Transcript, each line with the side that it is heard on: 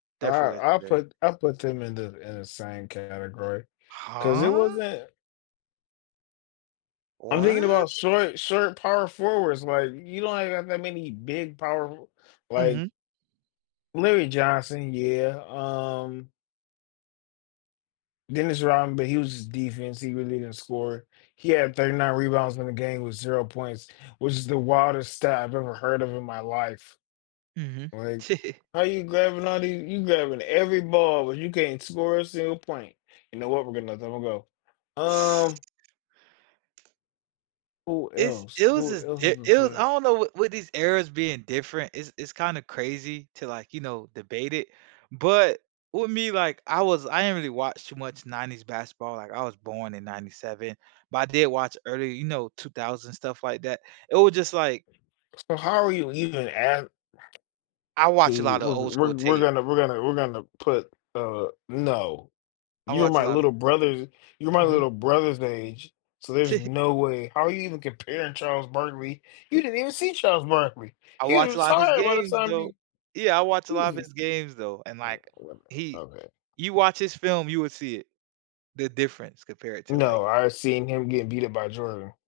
left: I
right: Definitely
left: I'll
right: legendary.
left: put I'll put them in the in the same category, 'cause it
right: Huh?
left: wasn't I'm thinking
right: What?
left: about short short power forwards, like, you don't even have that many big power, like
right: Mhm.
left: Larry Johnson, yeah, um Dennis Rodman, but he was his defense, he really didn't score. He had 39 rebounds in the game with 0 points, which is the wildest stat I've ever heard of in my life.
right: Mhm.
left: Like, how are you grabbing all the you're grabbing every ball, but you can't score a single point. You know what? We're gonna let that one go. Um Who
right: It's
left: else?
right: it was
left: Who
right: just
left: else
right: di
left: is
right: it was I
left: there?
right: don't know, w with these eras being different, it's it's kinda crazy to, like, you know, debate it. But with me, like I was I didn't really watch too much '90s basketball, like, I was born in '97, but I did watch early, you know, 2000s stuff like that. It was just like
left: So how are you even av
right: I watch a
left: We
right: lotta
left: we're
right: old school
left: we're we're
right: tape.
left: gonna we're gonna we're gonna put, uh no,
right: I
left: you're
right: watch a
left: my
right: lotta
left: little brother's you're my
right: Mhm.
left: little brother's age, so there's no way how are you even comparing Charles Barkley? You didn't even see Charles Barkley.
right: I
left: He was
right: watched a lot of his
left: retired by the
right: games
left: time
right: though.
left: you
right: Yeah, I watched a lot of
left: Jesus
right: his games though, and,
left: Uh,
right: like,
left: well,
right: he
left: my bad.
right: you watch his film, you would see it, the difference compared to like
left: No, I've seen him get beat up by Jordan.